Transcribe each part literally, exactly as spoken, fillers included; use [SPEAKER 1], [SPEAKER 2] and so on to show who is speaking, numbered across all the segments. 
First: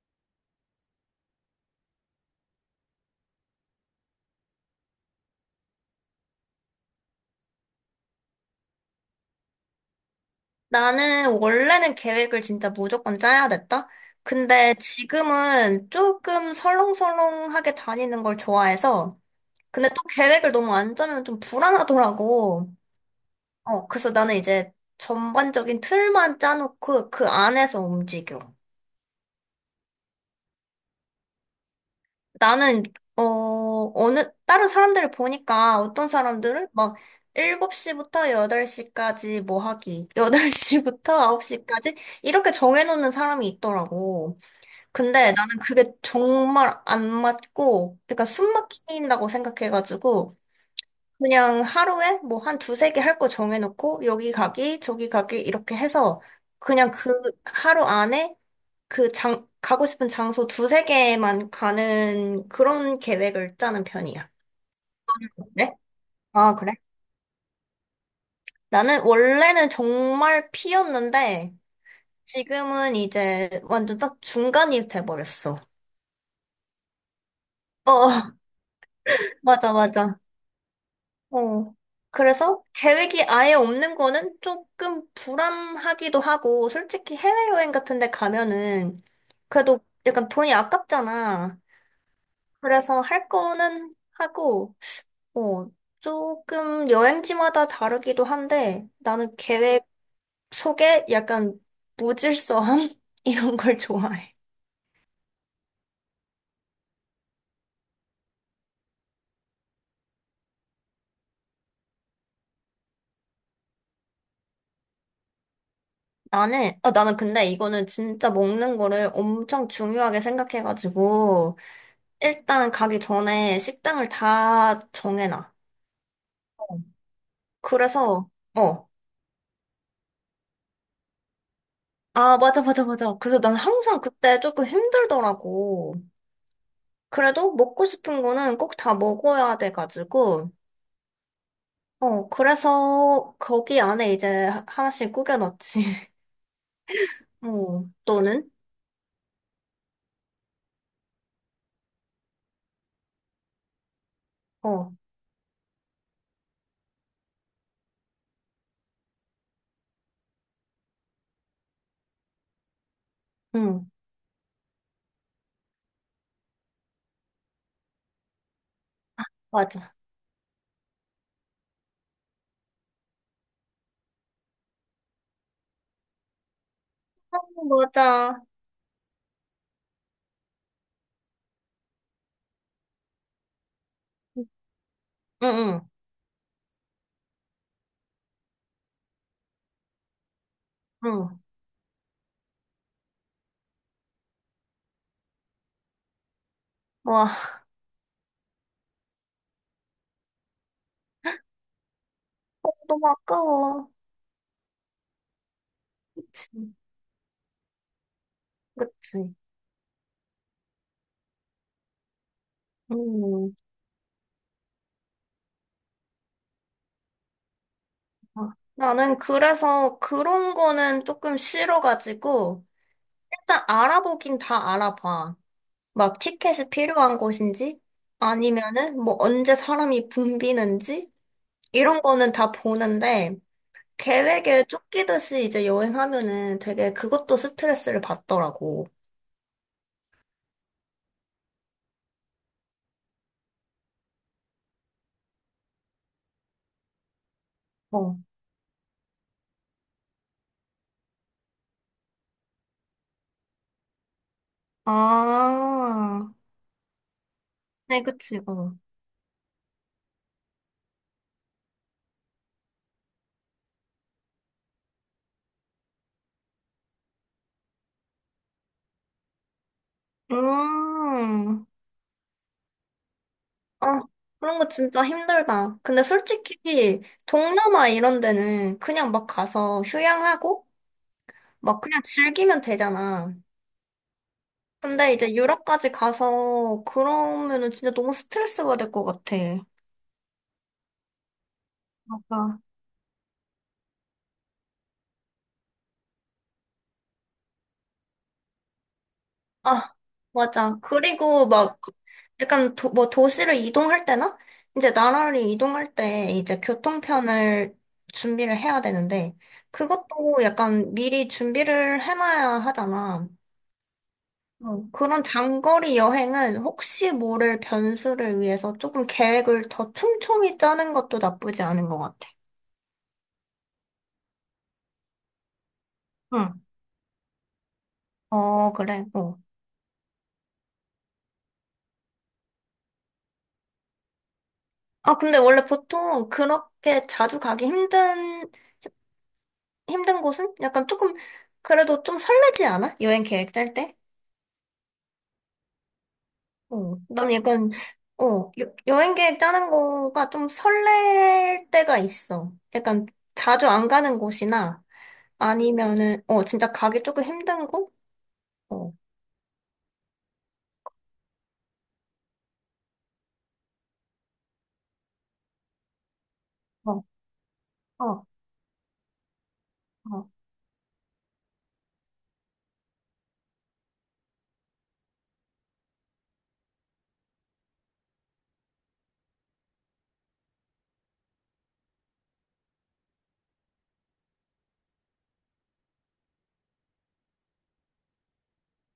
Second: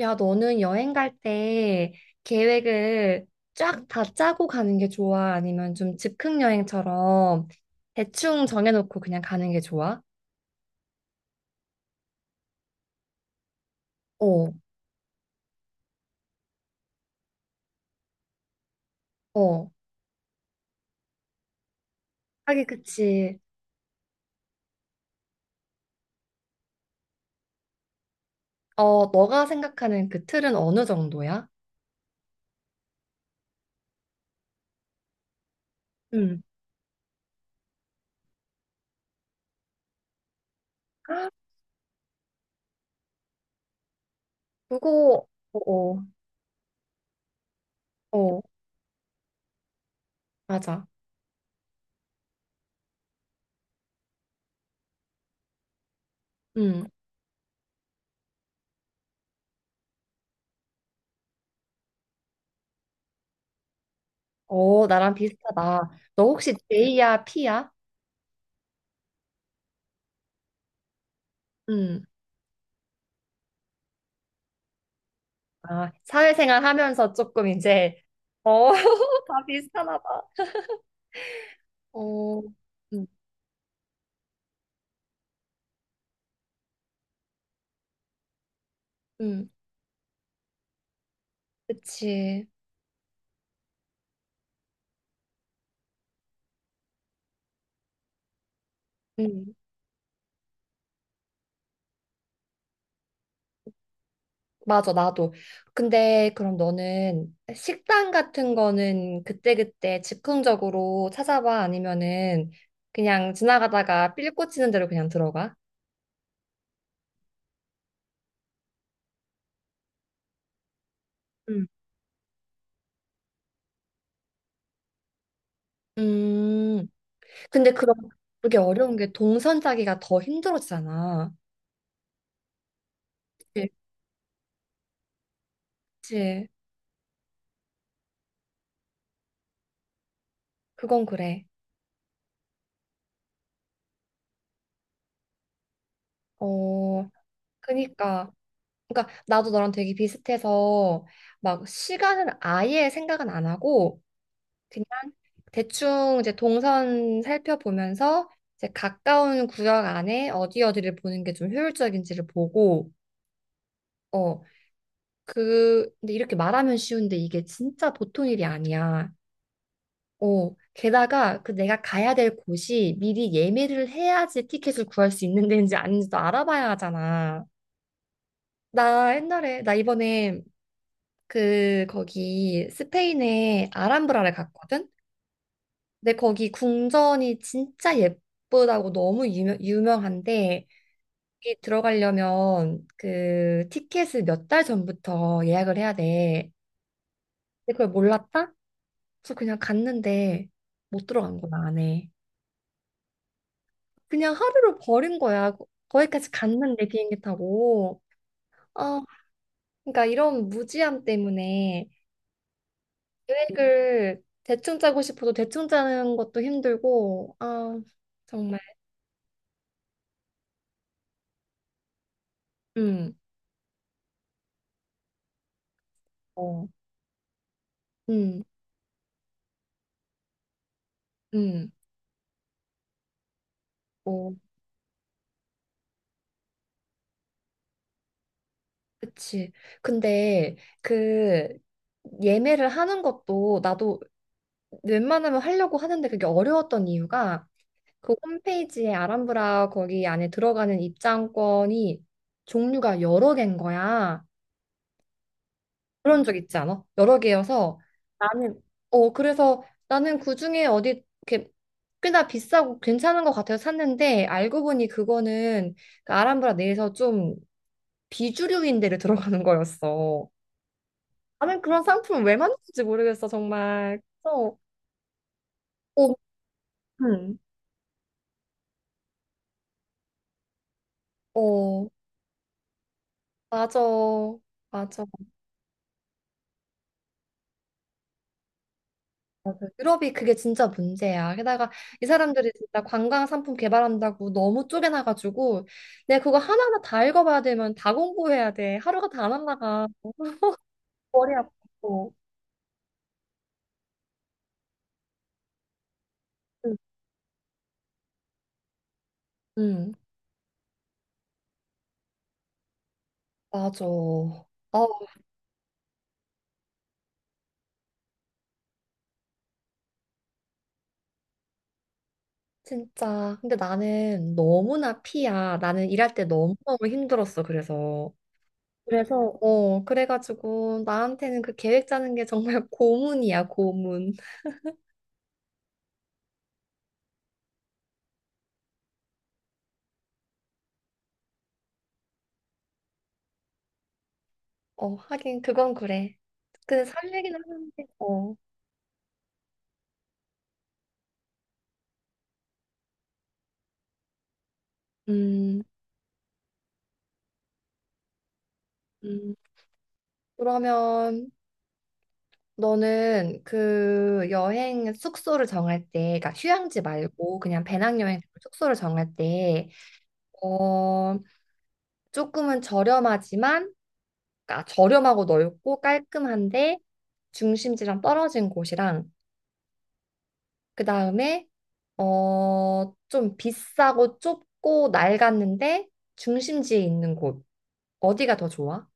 [SPEAKER 1] 야, 너는 여행 갈 때 계획을 쫙 다 짜고 가는 게 좋아? 아니면 좀 즉흥 여행처럼 대충 정해놓고 그냥 가는 게 좋아?
[SPEAKER 2] 나는 원래는 계획을 진짜 무조건 짜야 됐다.
[SPEAKER 1] 어,
[SPEAKER 2] 근데 지금은 조금 설렁설렁하게 다니는 걸 좋아해서,
[SPEAKER 1] 어.
[SPEAKER 2] 근데 또 계획을 너무 안 짜면 좀
[SPEAKER 1] 하긴
[SPEAKER 2] 불안하더라고.
[SPEAKER 1] 그치.
[SPEAKER 2] 어, 그래서 나는 이제 전반적인 틀만 짜놓고 그 안에서 움직여.
[SPEAKER 1] 어, 너가 생각하는 그 틀은 어느 정도야?
[SPEAKER 2] 나는, 어, 어느, 다른 사람들을 보니까 어떤
[SPEAKER 1] 응.
[SPEAKER 2] 사람들은 막 일곱 시부터 여덟 시까지 뭐 하기, 여덟 시부터
[SPEAKER 1] 아,
[SPEAKER 2] 아홉 시까지 이렇게 정해놓는 사람이 있더라고.
[SPEAKER 1] 그거,
[SPEAKER 2] 근데
[SPEAKER 1] 어,
[SPEAKER 2] 나는 그게
[SPEAKER 1] 어,
[SPEAKER 2] 정말 안 맞고, 그러니까
[SPEAKER 1] 어,
[SPEAKER 2] 숨 막힌다고 생각해가지고,
[SPEAKER 1] 맞아.
[SPEAKER 2] 그냥 하루에 뭐 한 두세 개 할 거 정해놓고, 여기 가기, 저기 가기, 이렇게 해서,
[SPEAKER 1] 응.
[SPEAKER 2] 그냥 그 하루 안에 그 장, 가고 싶은 장소 두세 개만 가는 그런 계획을 짜는 편이야.
[SPEAKER 1] 어, 나랑
[SPEAKER 2] 네?
[SPEAKER 1] 비슷하다. 너 혹시
[SPEAKER 2] 아, 그래?
[SPEAKER 1] J야, P야?
[SPEAKER 2] 나는 원래는 정말 P였는데,
[SPEAKER 1] 응.
[SPEAKER 2] 지금은 이제 완전 딱 중간이 돼버렸어.
[SPEAKER 1] 아, 사회생활 하면서 조금 이제,
[SPEAKER 2] 어,
[SPEAKER 1] 어, 다
[SPEAKER 2] 맞아,
[SPEAKER 1] 비슷하나
[SPEAKER 2] 맞아.
[SPEAKER 1] 봐.
[SPEAKER 2] 어.
[SPEAKER 1] 어,
[SPEAKER 2] 그래서
[SPEAKER 1] 음,
[SPEAKER 2] 계획이 아예 없는 거는 조금 불안하기도 하고, 솔직히 해외여행 같은 데 가면은
[SPEAKER 1] 음,
[SPEAKER 2] 그래도 약간 돈이 아깝잖아.
[SPEAKER 1] 그치.
[SPEAKER 2] 그래서 할 거는 하고, 어, 조금 여행지마다 다르기도 한데, 나는
[SPEAKER 1] 음,
[SPEAKER 2] 계획 속에 약간 무질서함? 이런 걸 좋아해.
[SPEAKER 1] 맞아, 나도. 근데 그럼 너는 식당 같은 거는 그때그때 즉흥적으로 찾아봐? 아니면은 그냥 지나가다가 삘 꽂히는 대로 그냥 들어가?
[SPEAKER 2] 나는, 어, 나는 근데 이거는 진짜 먹는 거를 엄청 중요하게 생각해가지고,
[SPEAKER 1] 음.
[SPEAKER 2] 일단 가기 전에 식당을 다 정해놔.
[SPEAKER 1] 음, 근데 그럼
[SPEAKER 2] 그래서,
[SPEAKER 1] 그게
[SPEAKER 2] 어.
[SPEAKER 1] 어려운 게 동선 짜기가 더 힘들어지잖아.
[SPEAKER 2] 아, 맞아, 맞아, 맞아. 그래서 난
[SPEAKER 1] 네.
[SPEAKER 2] 항상 그때 조금 힘들더라고.
[SPEAKER 1] 그치?
[SPEAKER 2] 그래도 먹고 싶은 거는 꼭 다 먹어야 돼가지고,
[SPEAKER 1] 그건 그래.
[SPEAKER 2] 어, 그래서 거기 안에 이제 하- 하나씩 꾸겨넣지.
[SPEAKER 1] 어,
[SPEAKER 2] 어,
[SPEAKER 1] 그니까.
[SPEAKER 2] 또는?
[SPEAKER 1] 그니까 나도 너랑 되게 비슷해서 막 시간은 아예 생각은 안 하고 그냥
[SPEAKER 2] 어,
[SPEAKER 1] 대충 이제 동선 살펴보면서 이제 가까운 구역 안에 어디 어디를 보는 게 좀 효율적인지를 보고
[SPEAKER 2] 응,
[SPEAKER 1] 어, 그 근데 이렇게 말하면 쉬운데 이게 진짜 보통 일이 아니야.
[SPEAKER 2] 맞아.
[SPEAKER 1] 어, 게다가 그 내가 가야 될 곳이 미리 예매를 해야지 티켓을 구할 수 있는 데인지 아닌지도 알아봐야
[SPEAKER 2] 아,
[SPEAKER 1] 하잖아.
[SPEAKER 2] 맞아.
[SPEAKER 1] 나 옛날에 나 이번에 그 거기 스페인에 아람브라를
[SPEAKER 2] 응,
[SPEAKER 1] 갔거든.
[SPEAKER 2] 응,
[SPEAKER 1] 근데 거기 궁전이 진짜 예쁘다고 너무 유명, 유명한데
[SPEAKER 2] 응.
[SPEAKER 1] 거기 들어가려면 그 티켓을 몇 달 전부터 예약을 해야 돼.
[SPEAKER 2] 와,
[SPEAKER 1] 근데 그걸 몰랐다? 그래서 그냥 갔는데 못 들어간 거야 안에.
[SPEAKER 2] 어, 너무 아까워.
[SPEAKER 1] 그냥 하루를 버린 거야. 거- 거기까지
[SPEAKER 2] 그치,
[SPEAKER 1] 갔는데 비행기 타고. 아,
[SPEAKER 2] 그치.
[SPEAKER 1] 그러니까 이런 무지함 때문에
[SPEAKER 2] 음.
[SPEAKER 1] 계획을 대충 짜고 싶어도 대충 짜는 것도 힘들고, 아,
[SPEAKER 2] 어.
[SPEAKER 1] 정말.
[SPEAKER 2] 나는 그래서 그런 거는 조금 싫어가지고,
[SPEAKER 1] 음,
[SPEAKER 2] 일단 알아보긴 다 알아봐. 막
[SPEAKER 1] 어,
[SPEAKER 2] 티켓이 필요한 곳인지,
[SPEAKER 1] 음,
[SPEAKER 2] 아니면은 뭐 언제 사람이 붐비는지,
[SPEAKER 1] 음.
[SPEAKER 2] 이런 거는 다 보는데,
[SPEAKER 1] 어.
[SPEAKER 2] 계획에 쫓기듯이 이제 여행하면은 되게 그것도 스트레스를 받더라고.
[SPEAKER 1] 그치. 근데 그 예매를 하는 것도 나도 웬만하면 하려고 하는데 그게 어려웠던 이유가 그
[SPEAKER 2] 어.
[SPEAKER 1] 홈페이지에 아람브라 거기 안에 들어가는 입장권이 종류가 여러 개인 거야. 그런
[SPEAKER 2] 아,
[SPEAKER 1] 적 있지 않아? 여러 개여서
[SPEAKER 2] 네, 그치,
[SPEAKER 1] 나는
[SPEAKER 2] 어.
[SPEAKER 1] 어 그래서 나는 그중에 어디 이렇게 꽤나 비싸고 괜찮은 것 같아서 샀는데 알고 보니 그거는 그 아람브라 내에서 좀 비주류인 데를 들어가는 거였어. 나는
[SPEAKER 2] 음.
[SPEAKER 1] 그런 상품을 왜 만드는지 모르겠어, 정말.
[SPEAKER 2] 아,
[SPEAKER 1] 그래서,
[SPEAKER 2] 그런 거 진짜 힘들다. 근데
[SPEAKER 1] 어,
[SPEAKER 2] 솔직히
[SPEAKER 1] 음.
[SPEAKER 2] 동남아 이런 데는 그냥 막 가서 휴양하고 막
[SPEAKER 1] 어,
[SPEAKER 2] 그냥 즐기면 되잖아.
[SPEAKER 1] 맞아. 맞아.
[SPEAKER 2] 근데 이제 유럽까지 가서 그러면은 진짜 너무 스트레스가 될 것 같아.
[SPEAKER 1] 맞아. 유럽이 그게 진짜 문제야. 게다가 이 사람들이
[SPEAKER 2] 맞아.
[SPEAKER 1] 진짜 관광 상품 개발한다고 너무 쪼개놔가지고, 내가 그거 하나하나 다 읽어봐야 되면 다 공부해야 돼. 하루가 다 날라가.
[SPEAKER 2] 아, 맞아.
[SPEAKER 1] 머리
[SPEAKER 2] 그리고 막
[SPEAKER 1] 아프고.
[SPEAKER 2] 약간 도, 뭐 도시를 이동할 때나 이제 나라를 이동할 때 이제
[SPEAKER 1] 응,
[SPEAKER 2] 교통편을 준비를 해야 되는데
[SPEAKER 1] 응,
[SPEAKER 2] 그것도 약간 미리 준비를 해놔야 하잖아.
[SPEAKER 1] 맞아.
[SPEAKER 2] 어,
[SPEAKER 1] 아,
[SPEAKER 2] 그런 장거리 여행은 혹시 모를 변수를 위해서 조금 계획을 더 촘촘히 짜는 것도 나쁘지 않은 것 같아.
[SPEAKER 1] 진짜. 근데 나는 너무나 피야. 나는 일할 때
[SPEAKER 2] 응.
[SPEAKER 1] 너무너무 힘들었어, 그래서.
[SPEAKER 2] 어, 그래.
[SPEAKER 1] 그래서,
[SPEAKER 2] 어.
[SPEAKER 1] 어, 그래가지고 나한테는 그 계획 짜는 게 정말 고문이야, 고문.
[SPEAKER 2] 아, 근데 원래 보통 그렇게 자주 가기 힘든, 힘든 곳은 약간 조금, 그래도 좀 설레지 않아? 여행 계획 짤 때?
[SPEAKER 1] 어, 하긴 그건 그래. 근데
[SPEAKER 2] 어. 난
[SPEAKER 1] 설레긴
[SPEAKER 2] 약간,
[SPEAKER 1] 하는데, 어,
[SPEAKER 2] 어, 여, 여행 계획 짜는 거가 좀 설렐 때가 있어. 약간 자주 안 가는 곳이나
[SPEAKER 1] 음,
[SPEAKER 2] 아니면은, 어, 진짜 가기 조금 힘든 곳? 어.
[SPEAKER 1] 음. 그러면 너는 그 여행 숙소를 정할 때, 그러니까 휴양지
[SPEAKER 2] 어,
[SPEAKER 1] 말고 그냥 배낭여행
[SPEAKER 2] 어,
[SPEAKER 1] 숙소를 정할 때,
[SPEAKER 2] 어,
[SPEAKER 1] 어, 조금은 저렴하지만, 그러니까 저렴하고 넓고 깔끔한데 중심지랑 떨어진 곳이랑 그 다음에 어, 좀 비싸고 좁고 낡았는데 중심지에 있는 곳. 어디가 더 좋아?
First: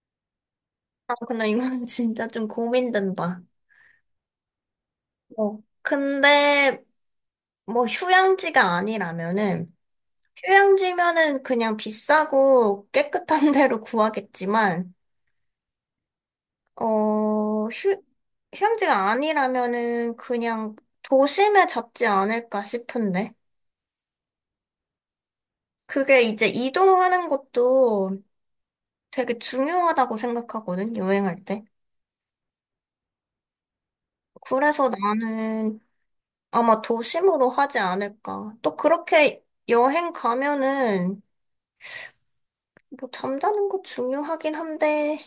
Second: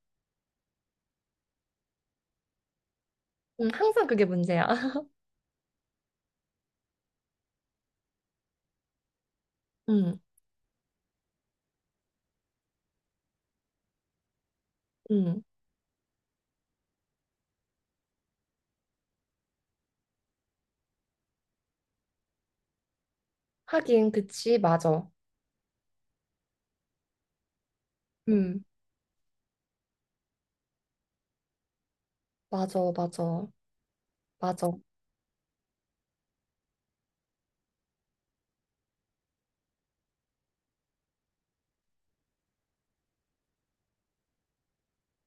[SPEAKER 2] 아, 근데 이건 진짜 좀 고민된다.
[SPEAKER 1] 음, 항상 그게 문제야.
[SPEAKER 2] 어. 근데 뭐 휴양지가 아니라면은
[SPEAKER 1] 음,
[SPEAKER 2] 휴양지면은 그냥 비싸고 깨끗한 데로 구하겠지만
[SPEAKER 1] 음.
[SPEAKER 2] 어, 휴, 휴양지가 아니라면은 그냥 도심에 잡지 않을까 싶은데
[SPEAKER 1] 하긴, 그치, 맞아.
[SPEAKER 2] 그게 이제 이동하는 것도
[SPEAKER 1] 음,
[SPEAKER 2] 되게 중요하다고 생각하거든, 여행할 때.
[SPEAKER 1] 맞아, 맞아, 맞아.
[SPEAKER 2] 그래서 나는 아마 도심으로 하지 않을까. 또 그렇게 여행 가면은 뭐 잠자는 거 중요하긴 한데,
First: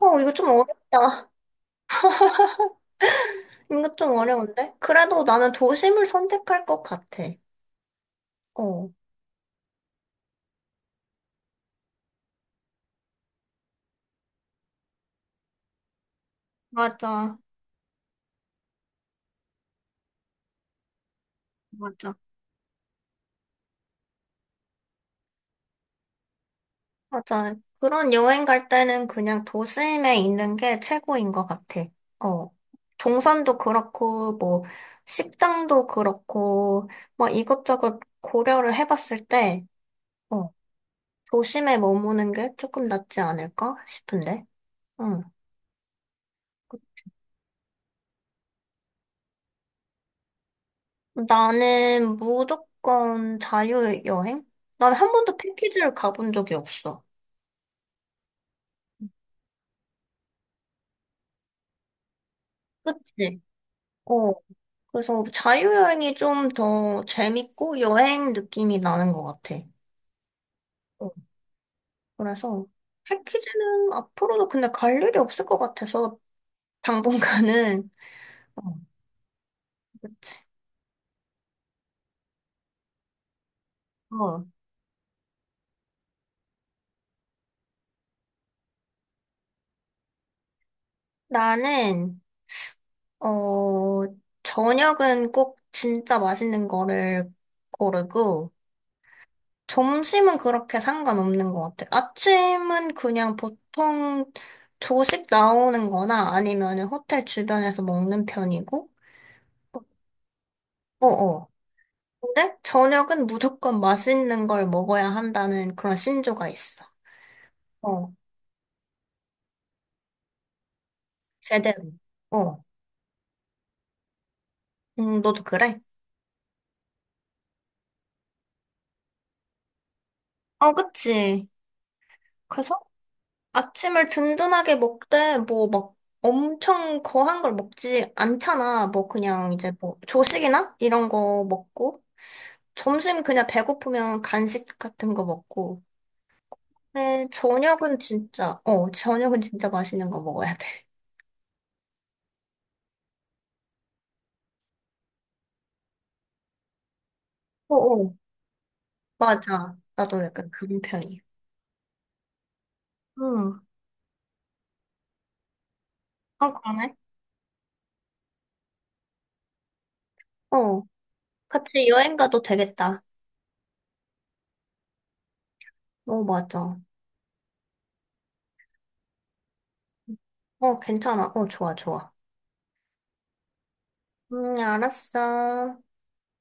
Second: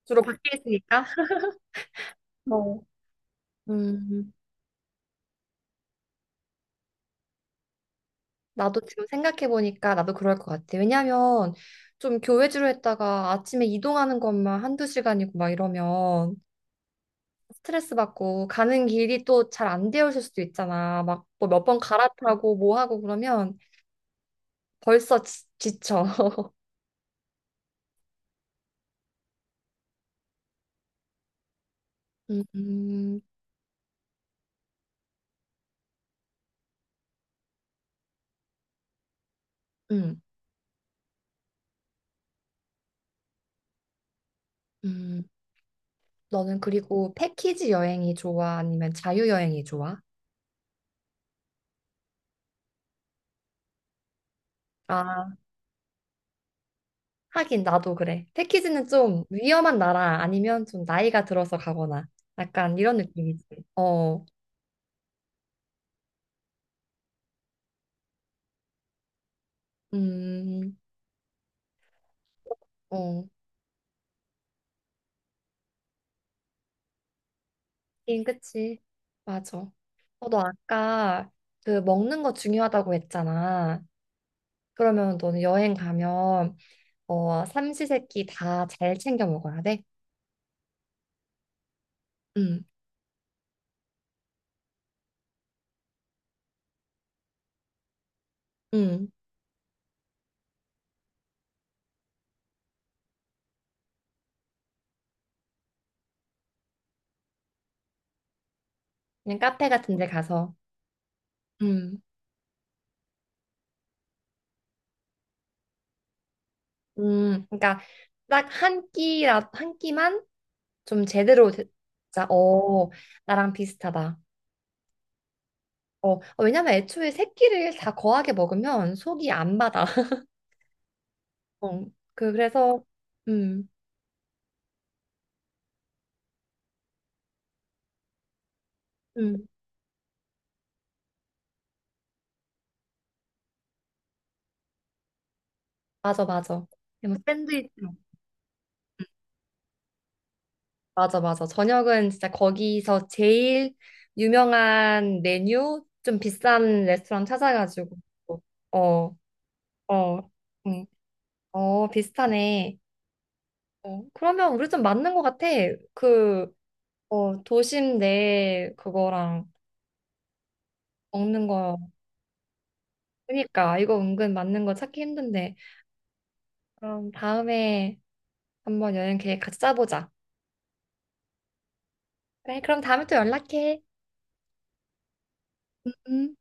[SPEAKER 2] 어,
[SPEAKER 1] 주로
[SPEAKER 2] 이거 좀
[SPEAKER 1] 밖에 있으니까.
[SPEAKER 2] 어렵다.
[SPEAKER 1] 어.
[SPEAKER 2] 이거 좀
[SPEAKER 1] 음,
[SPEAKER 2] 어려운데? 그래도 나는 도심을 선택할 것 같아.
[SPEAKER 1] 나도
[SPEAKER 2] 어,
[SPEAKER 1] 지금 생각해보니까 나도 그럴 것 같아. 왜냐면 좀 교회주로 했다가 아침에 이동하는 것만 한두 시간이고 막 이러면
[SPEAKER 2] 맞아.
[SPEAKER 1] 스트레스 받고 가는 길이 또 잘 안 되어 있을 수도 있잖아. 막 뭐 몇 번
[SPEAKER 2] 맞아.
[SPEAKER 1] 갈아타고 뭐 하고 그러면 벌써 지, 지쳐.
[SPEAKER 2] 맞아. 그런 여행 갈 때는 그냥 도심에 있는 게 최고인 것 같아.
[SPEAKER 1] 음,
[SPEAKER 2] 어.
[SPEAKER 1] 음,
[SPEAKER 2] 동선도 그렇고, 뭐, 식당도 그렇고, 뭐 이것저것 고려를 해봤을 때,
[SPEAKER 1] 음.
[SPEAKER 2] 어, 도심에 머무는 게 조금 낫지 않을까 싶은데. 응.
[SPEAKER 1] 음. 너는 그리고 패키지 여행이 좋아? 아니면 자유 여행이 좋아?
[SPEAKER 2] 나는 무조건 자유여행? 난 한
[SPEAKER 1] 아,
[SPEAKER 2] 번도 패키지를 가본 적이 없어.
[SPEAKER 1] 하긴 나도 그래. 패키지는 좀 위험한 나라 아니면 좀 나이가 들어서 가거나 약간 이런
[SPEAKER 2] 그치?
[SPEAKER 1] 느낌이지. 어,
[SPEAKER 2] 어. 그래서 자유여행이 좀 더 재밌고 여행 느낌이 나는 것 같아.
[SPEAKER 1] 음,
[SPEAKER 2] 어. 그래서
[SPEAKER 1] 어.
[SPEAKER 2] 패키지는 앞으로도 근데 갈 일이 없을 것 같아서 당분간은.
[SPEAKER 1] 하긴
[SPEAKER 2] 어.
[SPEAKER 1] 그치. 맞아. 어,
[SPEAKER 2] 그치.
[SPEAKER 1] 너 아까 그 먹는 거 중요하다고 했잖아.
[SPEAKER 2] 어.
[SPEAKER 1] 그러면 너는 여행 가면 어 삼시세끼 다 잘 챙겨 먹어야 돼.
[SPEAKER 2] 나는
[SPEAKER 1] 응,
[SPEAKER 2] 어, 저녁은 꼭 진짜 맛있는 거를 고르고,
[SPEAKER 1] 응.
[SPEAKER 2] 점심은 그렇게 상관없는 것 같아요. 아침은 그냥 보통 조식 나오는 거나 아니면 호텔 주변에서 먹는 편이고,
[SPEAKER 1] 그냥 카페 같은 데 가서.
[SPEAKER 2] 어어.
[SPEAKER 1] 응,
[SPEAKER 2] 근데 저녁은 무조건 맛있는 걸 먹어야 한다는 그런 신조가 있어.
[SPEAKER 1] 응. 그러니까
[SPEAKER 2] 어,
[SPEAKER 1] 딱 한 끼라 한 끼만 좀 제대로 되-
[SPEAKER 2] 제대로.
[SPEAKER 1] 진짜
[SPEAKER 2] 어.
[SPEAKER 1] 어 나랑 비슷하다.
[SPEAKER 2] 음, 너도 그래?
[SPEAKER 1] 어 어, 왜냐면 애초에 세 끼를 다 거하게 먹으면 속이 안 받아.
[SPEAKER 2] 어, 그치.
[SPEAKER 1] 어, 그
[SPEAKER 2] 그래서
[SPEAKER 1] 그래서 음,
[SPEAKER 2] 아침을 든든하게 먹되, 뭐, 막, 엄청 거한 걸 먹지 않잖아. 뭐,
[SPEAKER 1] 음.
[SPEAKER 2] 그냥 이제 뭐, 조식이나? 이런 거 먹고. 점심 그냥 배고프면 간식 같은 거 먹고.
[SPEAKER 1] 맞아, 맞아. 뭐
[SPEAKER 2] 근데
[SPEAKER 1] 샌드위치.
[SPEAKER 2] 저녁은 진짜, 어, 저녁은 진짜 맛있는 거 먹어야 돼.
[SPEAKER 1] 맞아, 맞아. 저녁은 진짜 거기서 제일 유명한 메뉴, 좀 비싼 레스토랑 찾아가지고.
[SPEAKER 2] 어어.
[SPEAKER 1] 어,
[SPEAKER 2] 맞아. 나도
[SPEAKER 1] 어,
[SPEAKER 2] 약간 그런
[SPEAKER 1] 응.
[SPEAKER 2] 편이야.
[SPEAKER 1] 어, 비슷하네.
[SPEAKER 2] 응.
[SPEAKER 1] 어, 그러면 우리 좀 맞는 것 같아. 그,
[SPEAKER 2] 아, 그러네.
[SPEAKER 1] 어, 도심 내 그거랑
[SPEAKER 2] 어.
[SPEAKER 1] 먹는 거.
[SPEAKER 2] 같이 여행 가도 되겠다.
[SPEAKER 1] 그러니까 이거 은근 맞는 거 찾기 힘든데.
[SPEAKER 2] 어, 맞아.
[SPEAKER 1] 그럼 다음에 한번 여행 계획 같이 짜보자.
[SPEAKER 2] 어, 괜찮아. 어, 좋아, 좋아.
[SPEAKER 1] 그래, 그럼 다음에 또 연락해.
[SPEAKER 2] 음, 알았어.
[SPEAKER 1] 음.